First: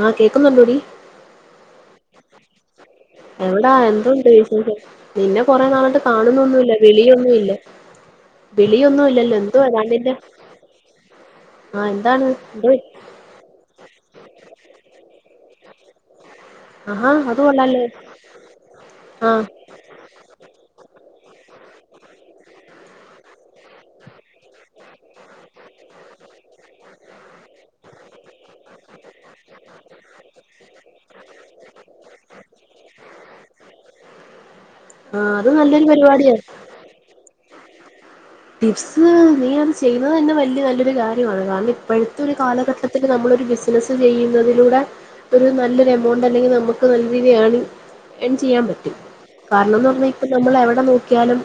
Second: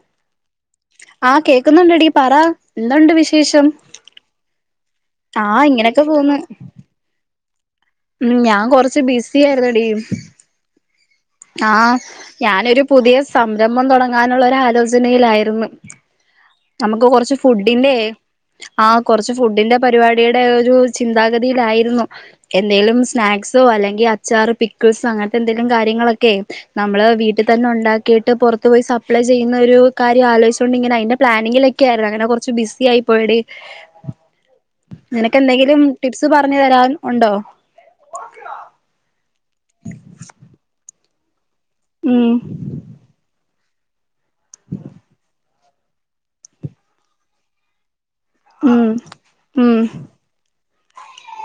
ആഹ് കേക്കുന്നുണ്ടോടി ആഹ് കേക്കുന്നുണ്ടടി പറാ എവിടാ എന്തുണ്ട് വിശേഷം നിന്നെ ആഹ് കൊറെ നാളായിട്ട് ഇങ്ങനെയൊക്കെ പോന്ന് കാണുന്നൊന്നുല്ല വിളിയൊന്നും ഇല്ല ഉം ഞാൻ കൊറച്ച് ബിസി ആയിരുന്നടീ താണ്ടിന്റെ ആഹ് ആഹ എന്താണ് എന്തോ ഞാനൊരു പുതിയ സംരംഭം തുടങ്ങാനുള്ള ആലോചനയിലായിരുന്നു നമുക്ക് ആഹാ കുറച്ച് അത് കൊള്ളാല്ലോ ഫുഡിന്റെറെ ആ കുറച്ച് ആഹ് ഫുഡിന്റെ പരിപാടിയുടെ ഒരു ചിന്താഗതിയിലായിരുന്നു. എന്തെങ്കലും സ്നാക്സോ അല്ലെങ്കിൽ അച്ചാറ് പിക്കിൾസോ അങ്ങനത്തെ എന്തെങ്കലും കാര്യങ്ങളൊക്കെ ഓക്കെ നമ്മള് വീട്ടിൽ തന്നെ ഉണ്ടാക്കിട്ട് പുറത്തു പോയി സപ്ലൈ ചെയ്യുന്ന ഒരു കാര്യം ആലോചിച്ചോണ്ട് ഇങ്ങനെ അയിന്റെ പ്ലാനിങ്ങിലൊക്കെ ആയിരുന്നു അങ്ങനെ കൊറച്ച് ബിസി ആയി പോയിടി ആഹ് അത് നിനക്ക്ന്തെങ്കിലും നല്ലൊരു ടിപ്സ് പരിപാടിയാ പറഞ്ഞ് തരാൻ ഉണ്ടോ ടിപ്സ് നീ അത് ചെയ്യുന്നത് തന്നെ വലിയ നല്ലൊരു കാര്യമാണ് ഇപ്പോഴത്തെ ഉം ഒരു കാലഘട്ടത്തിത്തിൽ നമ്മൾ ഒരു ബിസിനസ് ചെയ്യുന്നതിലൂടെ ഒരു നല്ലൊരു എമൗണ്ട് അല്ലെങ്കിൽ നമുക്ക് നല്ല രീതിയിൽ ഏർണിങ് എൺ ചെയ്യാൻ ഉം പറ്റും ഉം കാരണന്നു പറഞ്ഞാൽ ഇപ്പ നമ്മൾ എവിടെ നോക്കിയാലും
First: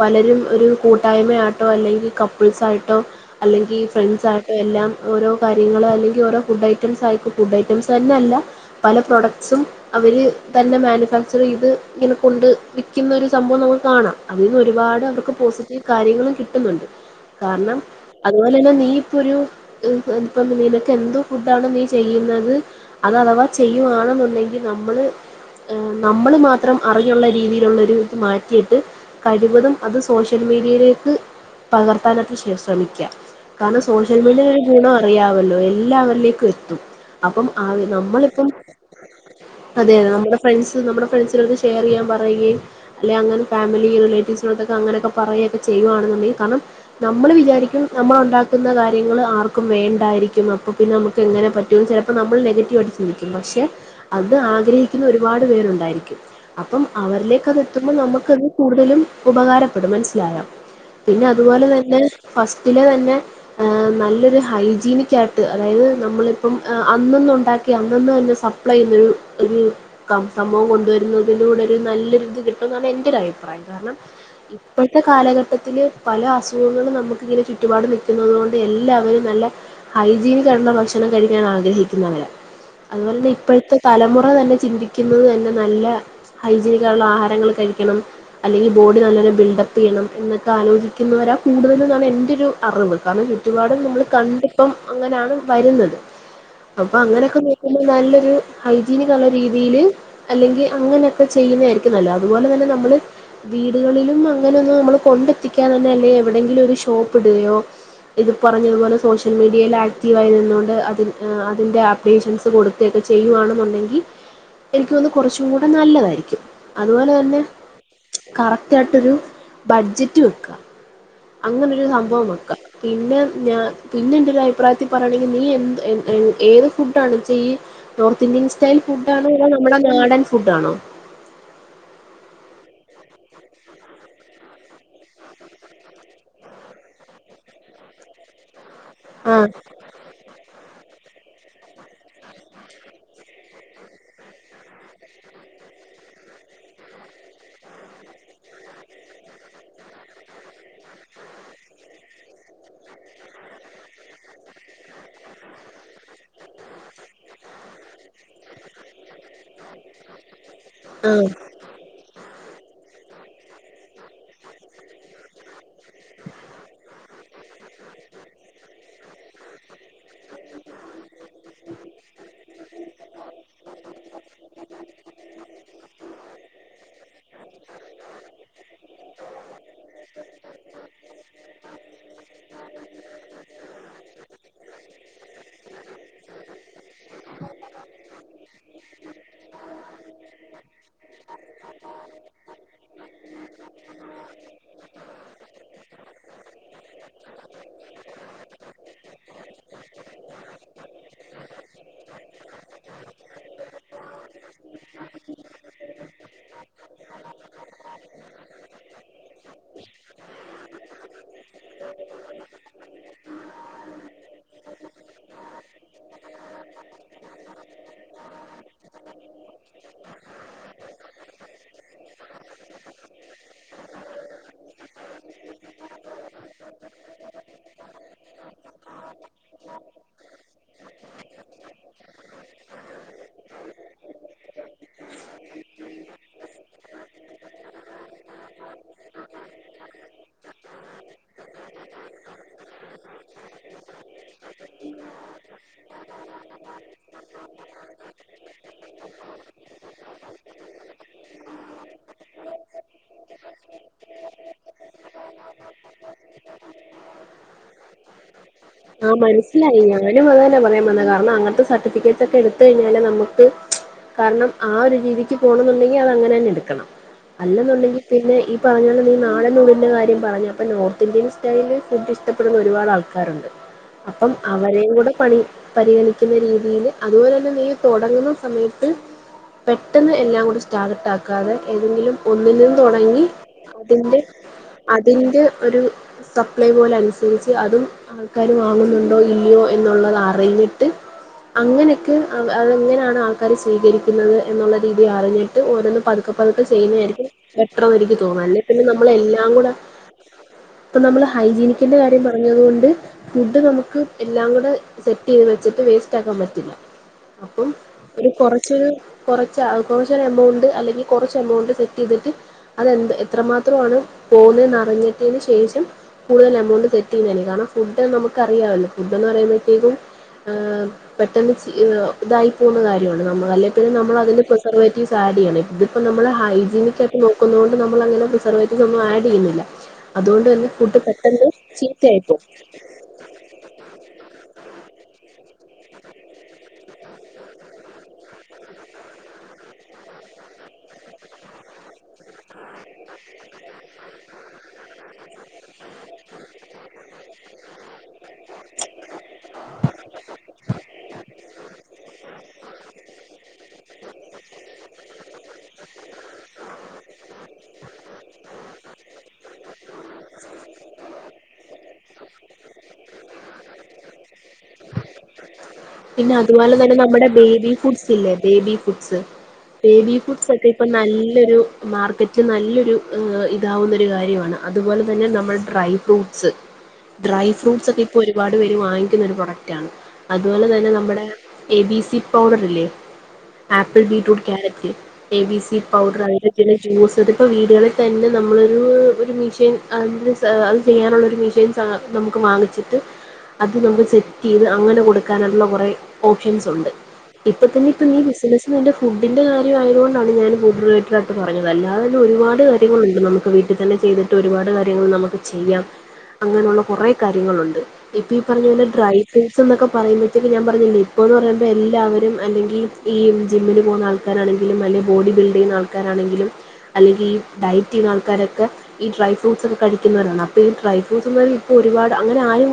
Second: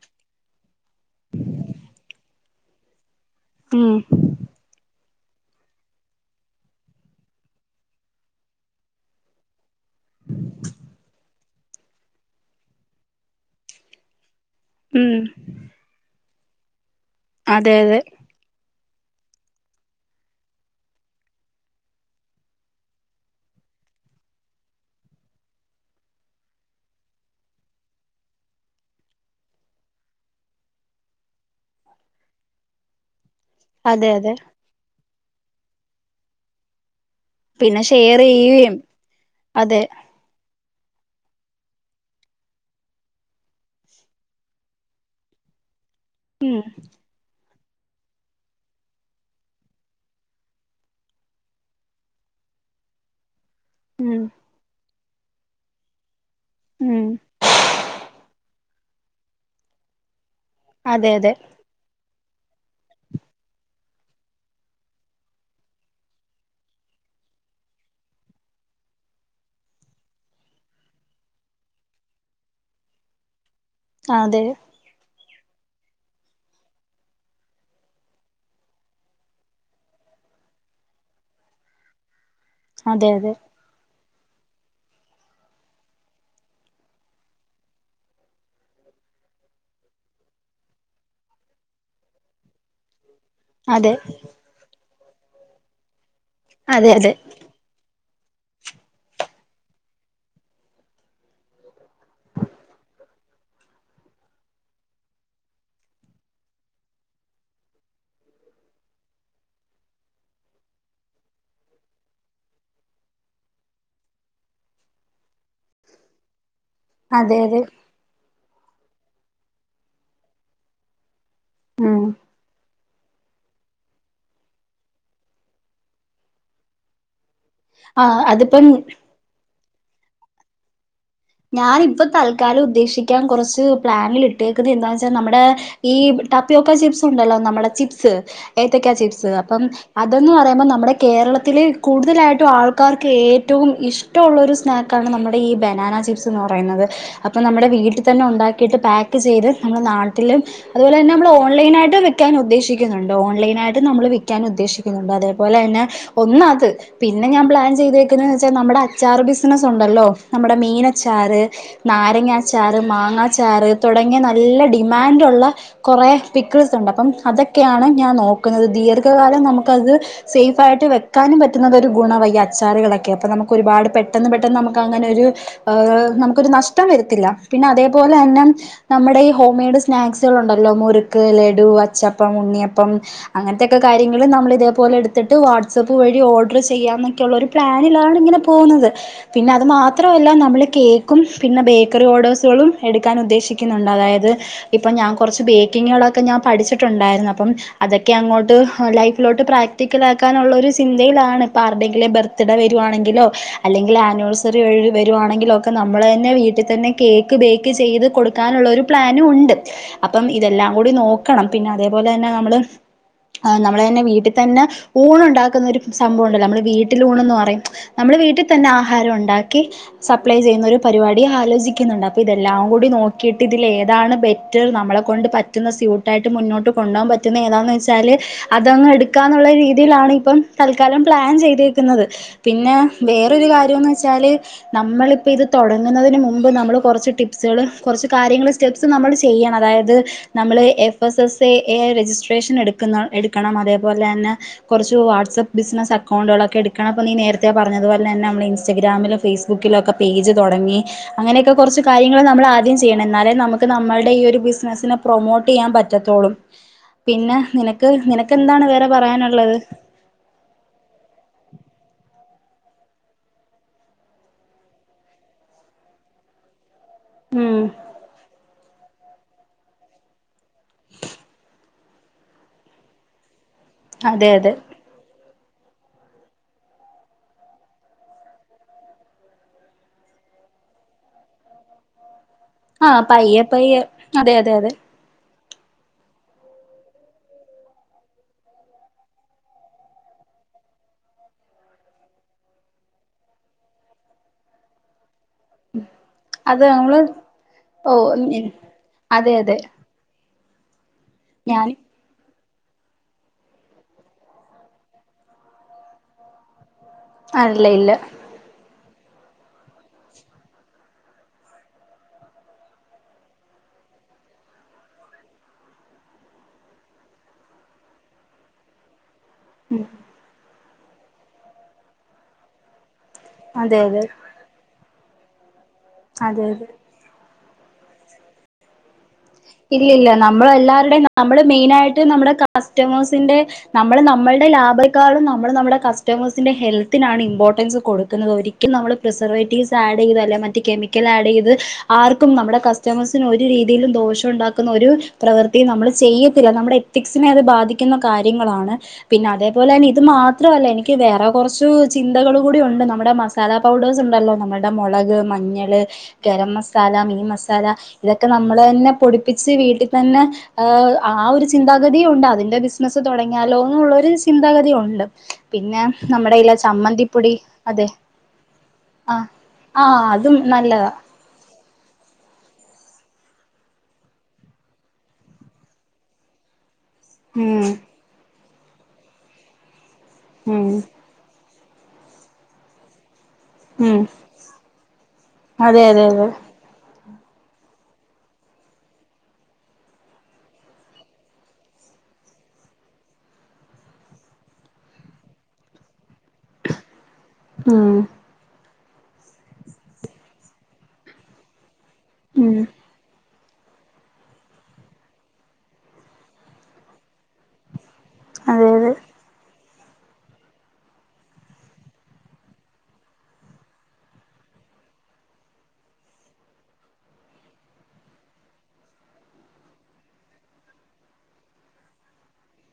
പലരും ഒരു കൂട്ട കൂടായമയായിട്ടോ അല്ലെങ്കിൽ കപ്പിൾസായിട്ടോ അല്ലെങ്കിൽ ഉം ഫ്രണ്ട്സായിട്ടും എല്ലാം ഓരോ കാര്യങ്ങൾ അല്ലെങ്കിൽ ഓരോ ഫുഡ് ഐറ്റംസ് ആയിക്കും ഫുഡ് ഐറ്റംസ് തന്നെയല്ല പല പ്രോഡക്ട്സും അവർ തന്നെ മാനുഫാക്ചർ ചെയ്ത് ഇങ്ങനെ കൊണ്ട് വിൽക്കുന്നൊ ഒരു സംഭവം നമുക്ക് കാണാം അതിന്ന് ഒരുപാട് ഉം അവർക്ക് പോസിറ്റീവ് കാര്യങ്ങളും കിട്ടുന്നുണ്ട് അതെ കാരണം അതെ അതുപോലെ തന്നെ നീയും നിനക്കൊരു എന്തോ ഫുഡാണ് നീ ചെയ്യുന്നത് അത് അഥവാ ചെയ്യുവാണെന്നുണ്ടെങ്കിൽ നമ്മള് നമ്മൾ മാത്രം അറിഞ്ഞുള്ള രീതിയിലുള്ള ഇത് മാറ്റിയിട്ട് കഴിവതും അത് സോഷ്യൽ മീഡിയയിലേക്ക് പകർത്താനൊക്കെ ശ്രമിക്ക കാരണം അതെ സോഷ്യൽ അതെ മീഡിയ ഒരു ഗുണന് അറിയവല്ലോ എല്ലാവരിലേക്കും എത്തും അപ്പം ആ പിന്നെ ഷെയർ നമ്മളിപ്പം ചെയ്യുകയും അതെ അതെതെ നമ്മുടെ ഫ്രണ്ട്സ് നമ്മുടെ ഫ്രണ്ട്സിലോ ഷെയർ ചെയ്യാൻ പറയുകയും അല്ലെങ്ക അങ്ങനെ ഫമിലി റിലേറ്റീവ്സിനോത്തൊക്കെ അങ്ങനൊക്കെ- പറയൊക്കെ ചെയ്യുവാണ് ഉം കാർണം നമ്മൾ വിചാരിക്ക നമ്മൾ ഒണ്ടാക്കുന്ന കാര്യങ്ങൾ ആർക്കും വേണ്ടായിരിക്കും അപ്പോ പിന്നെ നമുക്ക് എങ്ങനെ പറ്റുമന്ന് ചെലപ്പോ നമ്മൾ നെഗറ്റീവായിട്ട് ചിന്തിക്കും പക്ഷേ- ഉം അവരും ആഗ്രഹിക് ഒരുപാട് പേരുണ്ടായിരിക്കും- അപ്പം ഉം അവരിലേക്ക് അത് എത്തുമ്പോ നമുക്കത്- കൂട്തലും ഉപകാരം അവിടെ മനസ്സിലായൊ അതെ പിന്നെ അതെ അതുപോലെ തന്നെ ഫസ്റ്റിലെ തന്നെ ഏഹ് നല്ലൊരു ഹൈജീനിക്കായിട്ട് അതായത് നമ്മളിപ്പം അന്നൊന്നുണ്ടാക്കി അന്നന്ന് തന്നെ സപ്ലൈ ചെയ്യുന്നൊരു ഒര് കം സംഭവം കൊണ്ടുവരുന്നതിലൂടെ ഒരു നല്ലൊരു ഇത് കിട്ടും ന്നാണ് എൻ്റെ ഒരു അഭിപ്രായം. കാരണം അതെ കാലഘട്ടത്തില്ൽ പല അസുഖങ്ങളും നമുക്ക് ഇങ്ങനെ ചുറ്റുപാട് നൽക്കുന്നുന്നത് കൊണ്ട് എല്ലാവരും നല്ല ഹൈജീനിക്കായിട്ടുള്ള ഭക്ഷണം കഴിക്കാൻ ആഗ്രഹിക്കുന്നവരാ അതെ അതുപോലെ തന്നെ ഇപ്പഴത്തെ തലമു റ തന്നെ ചിന്തിക്കുന്നത് തന്നെ നല്ല ഹൈജീനിക്കായിട്ട്ള്ള ആഹാരങ്ങൾ കഴിക്കണം അല്ലെങ്കിൽ ബോഡി നല്ലോലം ബിൽ ഡപ്പ് ചെയ്യണം എന്നൊക്കെ ആലോചിക്കുന്നവരാണ് കൂടുതലും എന്നാണ് എൻ്റൊരു അറിവ്. കാരണം ചുറ്റുപാടും അതെ അതെ നമ്മള് കണ്ടിപ്പം അങ്ങനാണ് വരുന്നത് അതെ അതെ അപ്പോ അങ്ങനക്കെ നോക്കുമ്പോ നല്ലോ രു ഹൈജീനിക്കൊളള രീതില് അല്ലെങ്കി അങ്ങനെ ഒക്കെ ചെയ്യുന്നെ ആരിക്കും നല്ലത് അതുപോലെ തന്നെ നമ്മള് വീടുകളിലും അങ്ങ അങ്ങനൊന്ന് നമ്മള് കൊണ്ടെത്തിക്കാ തന്നെ അല്ലെ എവിടെങ്കിലും ഒരു ഷോപ്പ് ഇടുകയോ ഇത് പറഞ്ഞതുപോലെ സോഷ്യൽ മീഡിയെൽ ആക്റ്റീവായിനിന്നു കൊണ്ട് അതി അതിന്റെ ആപ്ലിക്കേഷൻസ് കൊടുക്കെക്കെ ചെയ്യുവാണെന്നുണ്ടെങ്കി എനിക്ക്തോന്നുന്നു കൊറച്ചു ചൂടെ നല്ലതാരിക്കും അതുപോലെ അതെ തന്നെ അതെ കറക് [unintelligible] ട്ടൊരു ബഡ്ജറ്റ് വെക്കാ അങ്ങനൊരു ഉം സംബവം വെക്കാ പിന്നെ ഞാ പിന്നെ എന്റെ ഒരു അഭിപ്രായത്തി പറയാണെങ്കി നീ എന്ത് ഏത് ഫുഡാണ് ചെയ്യ് ആ നോർത്ത് ഇന്ത്യൻ അതിപ്പം സ്റ്റൈൽ ഫുഡ് ആണ് [unintelligible] ഇവിടെ നാടൻ ഫുഡാണോ ഞാനിപ്പ തൽക്കാലം ഉദ്ദേശിക്കാൻ കുറച്ച് പ്ലാനിൽ ഇട്ടേക്കുന്നത് എന്താന്ന് വച്ചാൽ നമ്മുടെ ഈ ടപ്പ്യോക്ക ചിപ്സ് ഉണ്ടല്ലോ നമ്മുടെ ചിപ്സ് ഏത്തക്കാ ചിപ്സ് ആഹ് അപ്പം അതെന്ന് പറയമ്പോ നമ്മടെ കേരളത്തില് കൂടുതലായിട്ടും ആൾക്കാർക്ക് ഏറ്റവും ഇഷ്ടവൊള്ളൊരു സ്നാക്കാണ് നമ്മുടെ ഈ ബനാന ചിപ് അപ്പൊ നമ്മുടെ വീട്ടിൽതന്നെ ഉണ്ടാക്കീട്ട് പാക്ക് ചെയ്ത് നമ്മള് നാട്ടില് അതു പോലെ തന്നെ ഓൺലൈൻ ആയിട്ടും വിക്കാൻ ഉദ്ദേശിക്കുന്നുണ്ട് ഓൺലൈൻ ആയിട്ടും നമ്മള് ഉദ്ദേശിക്കുന്നുണ്ട് അതെ പോലെ തന്നെ ഒന്ന് അത് പിന്നെ ഞാൻ പ്ലാൻ ചെയ്‌തേക്കുന്നത് വച്ച നമ്മുടെ അച്ചാർ ബിസിനസ് ഉണ്ടല്ലോ നമ്മുടെ ആഹ് ചാറ് നാരങ്ങ അ ച്ചാറ് മാങ്ങാച്ചാറ് തുടങ്ങിയ നല്ല ഡിമാൻഡുള്ള കുറെ പിക്കിൾസ് ഉണ്ട് അപ്പം അതൊക്കെയാണ് ഞാൻ നോക്കുന്നത് ദീർഘകാലം നമുക്കത് സേഫ് ആയിട്ട് വെക്കാനും പറ്റുന്നത് ഒരു ഗുണവഈ അച്ചാറുകളൊക്കെ അപ്പൊ നമുക്ക് ഒരുപാട് പെട്ടെന്ന് പെട്ടെന്ന് നമുക്ക് അങ്ങനെ ഒരു ആ നമുക്കൊരു നഷ്ടം വരത്തില്ല പിന്നെ അതേപോലെ തന്നെ നമ്മുടെ ഈ ഹോം മെയ്ഡ് സ്നാക്സുകൾ ഉണ്ടല്ലോ മുറുക്ക് ലഡു അച്ചപ്പം ഉണ്ണിയപ്പം അങ്ങനത്തൊക്കെ കാര്യങ്ങള് നമ്മള് ഇതേപോലെ എടുത്തിട്ട് വാട്സആപ്പ് വഴി ഓർഡർ ചെയ്യാ ന്നൊക്കെയുള്ള ഒരു പ്ലാനിലാണ് ഇങ്ങനെ പോകുന്നത് പിന്നെ അത് മാത്രല്ല നമ്മള് കേക്കും പിന്നെ ബേക്കറി ഓഡേസുകളും എടുക്കാൻ ഉദ്ദേശിക്കുന്നോണ്ട് അതായത് ഇപ്പോ ഞാൻ കൊറച്ച് ബേക്കിങ്ങുകളൊക്കെ ഞാൻ പഠിച്ചിട്ടോണ്ടാരുന്നു അപ്പം അതൊ ക്കെ അങ്ങോട്ട് ലൈഫിലോട്ട് പ്രാക്ടിക്കലാക്കാൻ ഒള്ളൊരു ചിന്തയിലാണ് ഇപ്പോ ആരുടെങ്കിലും ബർത്ത്ഡേ വരുവാണെങ്കിലോ അല്ലെങ്കി ആനിവേഴ് സറി [unintelligible] വരു വാണെങ്കിലൊക്കെ ന നമ്മള തന്നെ വീട്ടി തന്നെ കേക്ക് ബേക്ക് ഒക്കെ ചെയ്ത് കൊടുക്കാനുള്ള ഒരു പ്ലാനും ഉണ്ട് അപ്പം ഇതെല്ലാം കൂടി നോക്കണം പിന്നെ അതേപോലെ തന്നെ നമ്മള് നമ്മള ന്നെ വീട്ടിൽ തന്നെ ഫൂള് ഇണ്ടാക്കുന്ന ഒരു സംഭവം ഇണ്ടല്ലോ നമ്മുടെ വീട്ടിലൂണെന്ന് പറയും നമ്മുടെ വീട്ടിൽ തന്നെ ആഹാരം ഉണ്ടാക്കി സപ്ലൈ ചെയ്യുന്നൊ ഒരു പരിപാടി ആലോചിക്കുന്നുണ്ട് അപ്പോൾ ഇതെല്ലാം കൂടി നോക്കിയിട്ട് ഇതിലതാണ് ബെറ്റർ നമ്മളെ കൊണ്ട് പറ്റുന്ന സ്യൂട്ടായിട്ട് മുന്നോട്ട് കൊണ്ടോവാൻ പറ്റുന്ന ഏതാണെന്ന് വെച്ചാല് അതങ്ങ് എടുക്ക ക്കാന്നുള്ള രീതിയിലാണ് ഇപ്പം തൽ ക്കാലം പ്ലാൻ ചെയ്തേക്കുന്നത് പിന്നെ വേറൊരു കാര്യംന്ന് വെച്ചാല്- നമ്മളിപ്പം ഇത് തൊടങ്ങുന്നതിന് മുുമ്പ് നമ്മൾ കൊറച്ച് ടിപ്സുകൾ കൊറച്ച് കാര്യങ്ങള്ൾ സ്റ്റെപ്സ് നമ്മൾ ചെയ്യണം അതായത് നമ്മള് F S S A registration എടുക്കുന്ന എടുക്കണം അതേപോലെ തന്നെ കൊറച്ച് വാട്സ്ആപ്പ് ബിസിനസ്സ് അക്കൗണ്ടുകളൊക്കെ എടുക്കണം അപ്പൾ നീ നേരത്തെ പറഞ്ഞതുപോലെ തന്നെ നമ്മൾ ഇൻസ്റ്റഗ്രാമിലും- ഫേസ്ബുക്കിലൊക്കെ പേജ് തൊങ്ങി അങ്ങനെയൊക്കെ കൊറച്ച് കാര്യങ്ങൾ നമ്മൾ ആദ്യം ചെയ്യണം എന്നാലേ നമുക്ക് നമ്മളുടെ ഈ ഒരു ബിസിനസിനെ പ്രൊമോട്ട് ചെയ്യാൻ പറ്റത്തോള്ളൂ പിന്നെ നിനക്ക് നിന ആഹ് മനസ്സിലായി ഞാനും അത തന്നെ പറയാൻ വന്നേ കാരണം അങ്ങനത്തെ സർ ട്ടിഫിക്കറ്റ് ഒക്കെ എടുത്ത കഴിഞ്ഞാല് നമുക്ക് കാരണം ആ ഒരു രീതിക്ക് പോണം എന്നുണ്ടെങ്കി അത് അങ്ങനെ തന്നെ എടുക്കണം- ഉം അല്ലെന്നുണ്ടെങ്കി പിന്നെ ഈ പറഞ്ഞ ഈ നാടനൂണിൻ്റെകാര്യം പറഞ്ഞപ്പം നോർത്ത് ഇന്ത്യൻ സ്റ്റൈലിൽ ഫുഡ് ഇഷ്ടപ്പെടുന്ന ഒരുപാട് ആൾക്കാരൊണ്ട്- അതെ അപ്പം അതെ അവരെയും കൂടെ പണി പരിഗണിക്കുന്ന രീതിയില് അതുപോലെ തന്നെ നീ തൊടങ്ങ്ന്ന സമയത്ത് പെട്ടെന്ന് എല്ലാം കൂടി സ്റ്റാർട്ടാക്കാതെ ഏതെങ്കിലും- ഒന്നിനും ആഹ് തുടങ്ങി പയ്യെ പയ്യെ അതിന്റെ അതെ അതെ അതെ അതിന്റെ ഒരു സപ്ലൈ പോലെ അനുസരിച്ച് അതും ആൾക്കാർ വാങ്ങുന്നുണ്ടോ ഇല്ലയോ എന്നുള്ളത് അറിഞ്ഞിട്ട് അങ്ങനെയൊക്കെ അതെങ്ങനെയാണ് ആൾക്കാര് സ്വീകരിക്കുന്നത് എന്നുള്ള രീതി ആ പറഞ്ഞിട്ട് ഓരോന്നന്ന് പതുക്കെ പതുക്കെ അത് നമ്മള് ചെയ്യുന്നതായിരിക്കും ഓ പെട്ടെന്ന് എനിക്ക് തോന്നും അല്ലേ പിന്നെ അതെ നമ്മളെല്ലാം അതെ കൂടെ.... ഇപ്പ നമ്മള് ഞാൻ ഹൈജീനിക്കിന്റെ കാര്യ പറഞ്ഞു പറഞ്ഞതുകൊണ്ട് ഫുഡ് നമുക്ക് എല്ലാം കൂടെ സെറ്റ് ചെയ്ത് വെച്ചിട്ട് വേസ്റ്റ് ആക്കാൻ പറ്റില്ല അല്ല അപ്പം ഇല്ല ഒരു കൊറച്ച് കുറച്ച് കുറച്ച എമൗണ്ട് അല്ലെങ്കിൽ കുറച്ച് എമൗണ്ട് സെറ്റ് ചെയ്തിട്ട് അത്െന്ത് എത്രമാത്രമാണ് പോകുന്നറിഞ്ഞിട്ടന് ശേഷം കൂടുതൽ എമൗണ്ട് സെറ്റ് ചെയ്യുന്നതനി കാരണം ഫു നമുക്കറിയാവല്ല എന്ന് ഉം പറയുമ്പഴത്തേക്കും പെട്ടെന്ന് ഇതായി പോകുന്ന കാര്യ ല്ല അതെ അതെ നമ്മള പ്സർവ സാഡിയാണ് ഇ അപ്പൊ നമ്മള് അതെ അതെ ഹൈജീിനിക്കായിട്ട് നോ കൊണ്ട് നമ്മ അങ്ങെ പ്രസർവ്് ആഡ് ചെയ്യുന്നില്ല ഇല്ലില്ല അതുകൊണ്ട് നമ്മള് തന്നെ ഫുഡ് പെട്ടെന്ന് ചീത്ത ആയിപ്പോവും കസ്റ്റമേഴ്‌സിന്റെ കസ്റ്റമേഴ് നമ്മ നമ്മുടെ ലാഭക്കാും നമ്മൾ നമ്മുടെ കസ്റ്റമേഴ ഹെൽത്തിനാണ് ഇമ്പോർട്ടൻസ് കൊടുക്കുന്നത് ഒരിക്കലും നമ്മ പ്രിസർവേറ്റീവ്സ്ഡ് ചെയ്ത് അല്ല കെിക്കൽ് ചെയ്ത്ും നമ്മ കസ്റ്റമആർക്കും ഒരു രീതിയിലും ദോഷം ശം ഉണ്ടാക്കുന്ന ഒരു പ്രവൃത്തിയും നമ്മൾ ചെയ്യത്തില്ല നമ്മുടെ എത്തിക്സിനെ അത് ബാധിക്കുന്ന കാര്യം കാര്യങ്ങളാണ് പിന്നെ അതേപോലെ തെ ഇത് മാത്രല്ല എനിക്ക് വേറെ കുറച്ച് ചിന്തകൾ കൂടി ഉണ്ട് നമ്മുടെ മസാല പൗഡേഴ്സ് ഉണ്ടല്ലോ നുടെ മുളക് മഞ്ഞള് ഗരം മസാല മീൻ മസാല ഇതൊക്കെ നമ്മള് തന്നെ പൊടിപ്പിച്ച് വീട്ടിൽ തന്നെ ആ ഒരു ചിന്താഗതിയ ഉണ്ട് അതിന്റെ ബിസിനസ്സ് തുടങ്ങിയാലോന്നുള്ളരു ചിന്താഗതിയ ഉണ്ട് പിന്നെ പിന്നെ നമ്മുടെ കയ്യിലെ അതുപോലെ തന്നെ നമ്മുടെ ചമ്മന്തിപ്പൊടി ബേബി അതെ ഫുഡ്സ് ഇല്ലേ ബേബി ഫുഡ്സ് ആഹ് ആഹ് ബേബി അതും ഫുഡ്സ് ഒക്കെ ഇപ്പൊ നല്ലതാ നല്ലൊരു മാർക്കറ്റിൽ നല്ലൊരു ഇതാവുന്നൊ ഒരു കാര്യമാണ് അതുപോലെ തന്നെ നമ്മൾ ഡ്രൈ ഫ്രൂട്ട്സ് ഡ്രൈ ഉം ഫ്രൂട്ട്സ് ഒക്കെ ഇപ്പ ഒരു ഒരുപാട് പേര് വാങ്ങിക്കുന്നൊരു പ്രോഡക്റ്റ് ആണ് അതുപോലെ ഉം തന്നെ നമ്മുടെ എ ബി സി പൗഡറില്ലേ ഉം apple beetroot carrot A B C അതെ അതെ പൗഡർ അതെ ആയിരത്തിന് ജ്യൂസതിപ്പോ വീടുകളിൽ തന്നെ നമ്മളോരു ഒരു മെഷീൻ അ സാ അത് ചെയ്യാനുള്ള ഒരു മെഷീൻ സാ നമുക്ക് വാങ്ങിച്ചിട്ട് അത് നമുക്ക് സെറ്റ് ചെയ്ത് അങ്ങനെ കൊടു കാനുള്ള കുറെേ ഓപ്ഷൻസ് ഉണ്ട് ഇപ്പൊ തന്നെ ഉം ഇപ്പൊ ഈ ബിസിനസ്സ് എന്റെ ഫുഡിന്റെ കാര്യമായത് കൊണ്ടാണ് ഞാൻ ഫുഡ്റിലേറ്റഡായിട്ട് പറഞ്ഞത് അതല്ലാതന്ന ഉം ഒരുപാട് കാര്യങ്ങളുണ്ട് നമുക്ക് വീട്ടിൽ തന്നെ ചെയ്തിട്ട് ഒരുപാട് കാര്യങ്ങൾ നമുക്ക് ചെയ്യാം അങ്ങനെയുള്ള കുറെ കാര്യങ്ങളുണ്ട് ഇപ്പൊ ഈ പറഞ്ഞ അതെ പോലെ അതെ ട്രൈ ചെയ് സ പറയുമ്പഴ്ത്തേക്ക്‌ ഞാൻ പറഞ്ഞില്ലേ ഇപ്പോഴ് പറയുമ്പോൾ എല്ലാവരും അല്ലെങ്കിൽ ഈ ജിമ്മിൽ പോകുന്ന ആൾക്കാരാണെങ്കിലും അല്ലെങ്കിൽ ബോഡി ബിൽഡ് ചെയ്യുന്ന ആൾക്കാരാണെങ്കിലും അല്ലെങ്കിൽ ഈ ഡയറ്റ് ചെയ്യുന്ന ആൾക്കാരൊക്കെ ഈ ഡ്രൈ ഫ്രൂട്ട്സോക്കെ കഴിക്കുന്നവരാണ് അപ്പോൾ ഈ ഡ്രൈ ഫ്രൂട്ട്സ്ന്ന് പറ ഇപ്പോ ഒരുപാട് അങ്ങനാരും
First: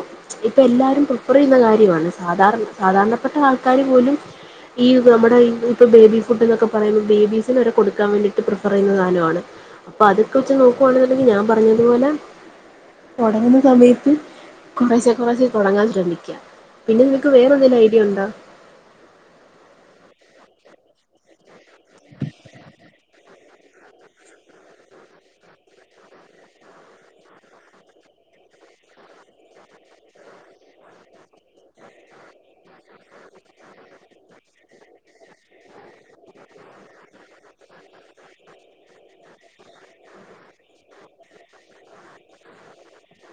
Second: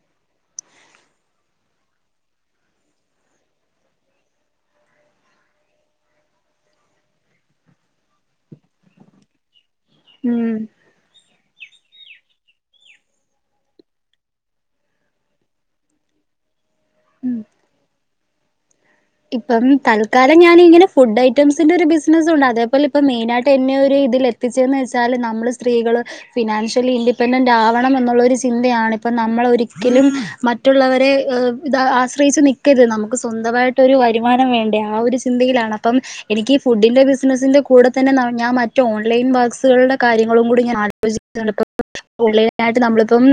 ഇപ്പോൾ എല്ലാവരും പ്രിഫർ ചെയ്യുന്ന കാര്യമാണ് സാധാരണ സാധാരണപ്പെട്ട ആൾക്കാര് പോലും ഈ നമ്മുടെ ഇപ്പൊ ബേബി ഫുഡ് എന്നൊക്കെ പറയുമ്പോൾ ബേബീസിന് വരെ കൊടുക്കാൻ വേണ്ടിട്ട് പ്രിഫർ ചെയ്യുന്ന സധാനമാണ് അപ്പ അതൊക്കെ ഉം വെച്ച് നോക്കുവാണെന്നുണ്ടെങ്കിൽ ഞാൻ പറഞ്ഞ അതുപോലെ തുടങ്ങുന്ന സമയത്ത് കുറേശ്ശെ കുറേശ്ശെ തുടങ്ങാൻ ശ്രമിക്കാ പിന്നെ നിനക്ക് വേറെ എന്തേലും ഐഡിയ ഉണ്ടാ ഇപ്പം തൽക്കാലം ഞാന് ഇങ്ങനെ ഫുഡ് ഐറ്റംസിന്റെ ഒരു ബിസിനസ്സ് ഉണ്ട് അതേപോലെ ഇപ്പ മെയിനായിട്ട് എന്നെ ഒരു ഇതിൽ എത്തിച്ചന്ന് വെച്ചാല് നമ്മള് സ്ത്രീകള് ഫിനാൻഷ്യലി ഇൻഡിപെൻഡന്റ് ആവണം എന്നുള്ള ഒരു ചിന്തയാണ് ഇപ്പം നമ്മള് ഒരിക്കലും മറ്റുള്ളവരെ ഇത ആശ്രയിച്ചു നിക്കരു നമുക്ക് സ്വന്തവായിട്ട് ക്കോരു വരുമാനം വേണ്ടേ ആ ഒരു ചിന്തയിലാണ് അപ്പം എനിക്ക് ഈ ഫുഡിന്റെ ബിസിനസ്സിന്റെ കൂടെ തന്നെ ഞാൻ മറ്റ് ഓൺലൈൻ ബക്സുകളുടെ കാര്യങ്ങളും കൂടി ഞാൻ ആലോചിക്കണ്ട് ഇപ്പ ഓൺലൈനായിട്ട് നമ്മളിപ്പം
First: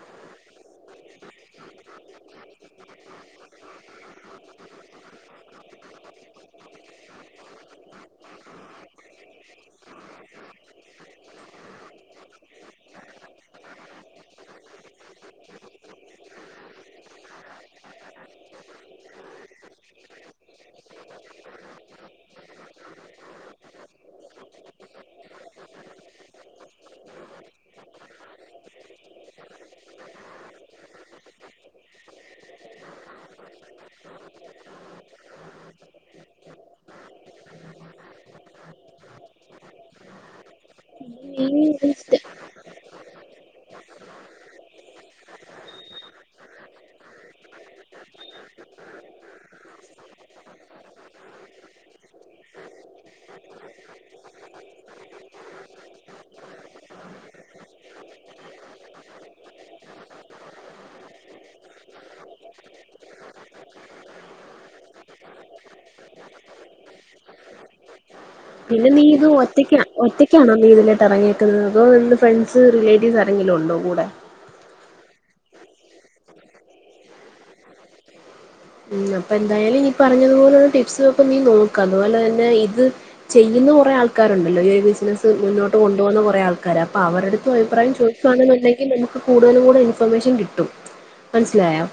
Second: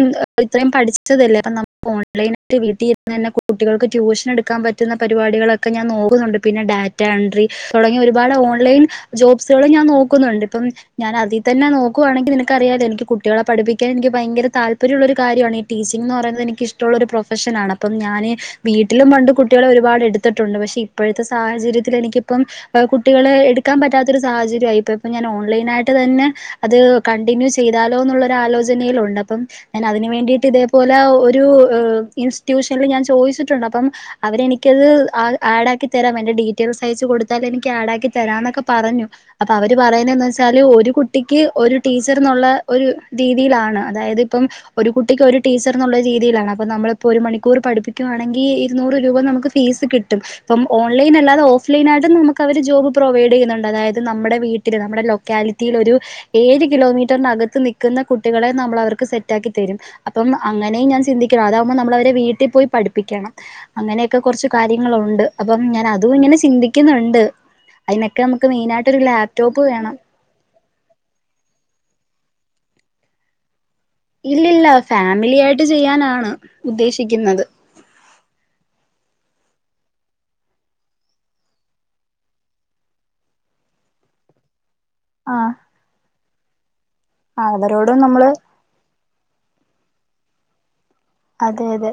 ഇത്രയും പഠിച്ചതല്ലേ അപ്പം നമുക്ക് ഓൺലൈനായിയിട്ട് വീട്ടിലിരുന്ന് തന്നെ കുട്ടികൾക്ക് ട്യൂഷൻ എടുക്കാൻ പറ്റുന്ന പരിപാടികളൊക്കെ ഞാൻ നോക്കുന്നുണ്ട് പിന്നെ ഡാറ്റ എൻട്രി തുടങ്ങിയ ഒരുപാട് ഓൺലൈൻ ജോബ്സുകൾ ഞാൻ നോക്കുന്നുണ്ട് ഇപ്പം ഞാൻ അതി തന്നെ നോക്കുവാണെങ്കിൽ നിനക്ക് അറിയല്ലോ എനിക്ക് കുട്ടികളെ പഠിപ്പിക്കാൻ എനിക്ക് ഭയങ്കര താല്പര്യമുള്ള ഒരു കാര്യമാണ് ഈ ടീച്ചിങ്ന്ന് പറയുന്നത് എനിക്ക് ഇഷ്ട്ടോള്ള ഒരു പ്രൊഫഷനാണ് അപ്പം ഞാന് വീട്ടിലും പണ്ട് കുട്ടികളെ ഒരുപാട് എടുത്തിട്ടുണ്ട് പക്ഷെ ഇപ്പോഴത്തെ സാഹചര്യത്തിൽ എനിക്കിപ്പം കുട്ടികളെ എടുക്കാൻ പറ്റാത്തൊരു സാഹചര്യമായി ഇപ്പം ഇപ്പം ഞാൻ ഓൺലൈൻ ആയിട്ട് തന്നെ അത് കണ്ടിന്യൂ ചെയ്താലോന്നുള്ള ഒരു ആലോചനയിലുണ്ട് അപ്പം ഞാൻ അതിനന് വേണ്ടിട്ട് ഇതേപോലെ ഒരു ഇൻസ്റ്റിറ്റ്യൂഷനിൽ ഞാൻ ചോദിച്ചിട്ടുണ്ട് അപ്പം അവരെനിക്ക് എനിക്കത് ആ ആഡ് ആക്കി തരാം എന്റെ ഡീറ്റെയിൽസ് അയച്ച കൊടുത്താൽ എനിക്ക് ആഡ് ആക്കി തരാം എന്നൊക്കെ പറഞ്ഞു അപ്പൊ അവർ പറയുന്നെന്ന് വെച്ചാല് ഒരു കുട്ടിക്ക് ഒരു ഈ ടീച്ചർന്നുള്ള ഒരു രീതിയിലാണ് അതായത് ഇപ്പം ഒരു കുട്ടിക്ക് ഒരു ടീച്ചർന്നുള്ള രീതിയിലാണ് അപ്പം നമ്മളിപ്പോ ഒരു മണിക്കൂർ പഠിപ്പിക്കുകയാണെങ്കിൽ ഇരുന്നൂറ് രൂപ നമുക്ക് ഫീസ് കിട്ടും ഇപ്പം ഓൺലൈൻ അല്ലാതെ ഓഫ്‌ലൈൻ ആയിട്ടും നമുക്ക് അവര് ജോബ് പ്രൊവൈഡ് ചെയ്യുന്നുണ്ട് അതായത് നമ്മുടെ വീട്ടില് നമ്മുടെ ലൊക്കാലിറ്റിയിൽ ഒരു ഏഴ് കിലോമീറ്ററിനകത്ത് നിൽക്കുന്ന കുട്ടികളെ നമ്മൾ അവർക്ക് സെറ്റാക്കി തെരും അപ്പം അങ്ങനെയും ഞാൻ ചിന്തിക്കണം അതാകുമ്പോൾ നമ്മള അവരെ വീട്ടിൽ പോയി പഠിപ്പിക്കണം അങ്ങനെ ക്കെ കുറച്ച് കാര്യങ്ങളുണ്ട് അപ്പം ഞാൻ അതും ഇങ്ങനെ ചിന്തിക്കുന്നുണ്ട് അതിനൊക്കെ നമുക്ക് പിന്നെ മെയിനായിട്ടൊരു നീ ഇത് ലാപ്ടോപ്പ് ഒറ്റക്ക വേണം ഒറ്റക്കാണോ നി ഇതിലട്ട് ഇറങ്ങിക്കുന്നതോ നിന്റെ ഫ്രണ്ട്‌സ് റിലേറ്റീവ്സ് ആരെങ്കിലും ഉണ്ടോ കൂടെ ഇല്ലില്ല ഫാമിലി ആയിട്ട് ചെയ്യാനാണ് ഉദ്ദേശിക്കുന്നത് അപ്പ എന്തായാലും നീ പറഞ്ഞതുപോലുള്ള ടിപ്സ് ഒക്കെ നീ നോക്ക്‌ അതുപോലെ തന്നെ ഇത് ചെയ്യുന്ന കുറേ ആൾക്കാരുണ്ടല്ലോ ഈ ഒരു ബിസിനസ് ആഹ് മുന്നോട്ട് കൊണ്ടു പോന്ന കുറെ ആൾ കര അവരടുത്തും അഭിപ്രായം അവരോടും നമ്മള് ചോദിക്കുവാണെന്നുണ്ടെങ്കിൽ കൂടുതലും കൂടെ ഇൻഫർമേഷൻ കിട്ടും അതെ മനസ്സിലായോ അതെ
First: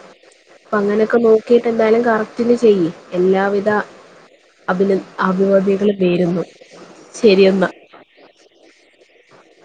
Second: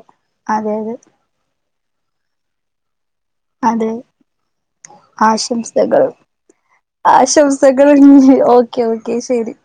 അതെ അതെ അങ്ങനൊക്കെ നോക്കി എന്താലും കറക്റ്റിന് ചെയ്യ് അതെ അഭിന അഭിവദികളും ആശംസകൾ നേരുന്നു ശരിയെന്നാ ആശംസകൾ ഓക്കെ ഓക്കെ ശെരി.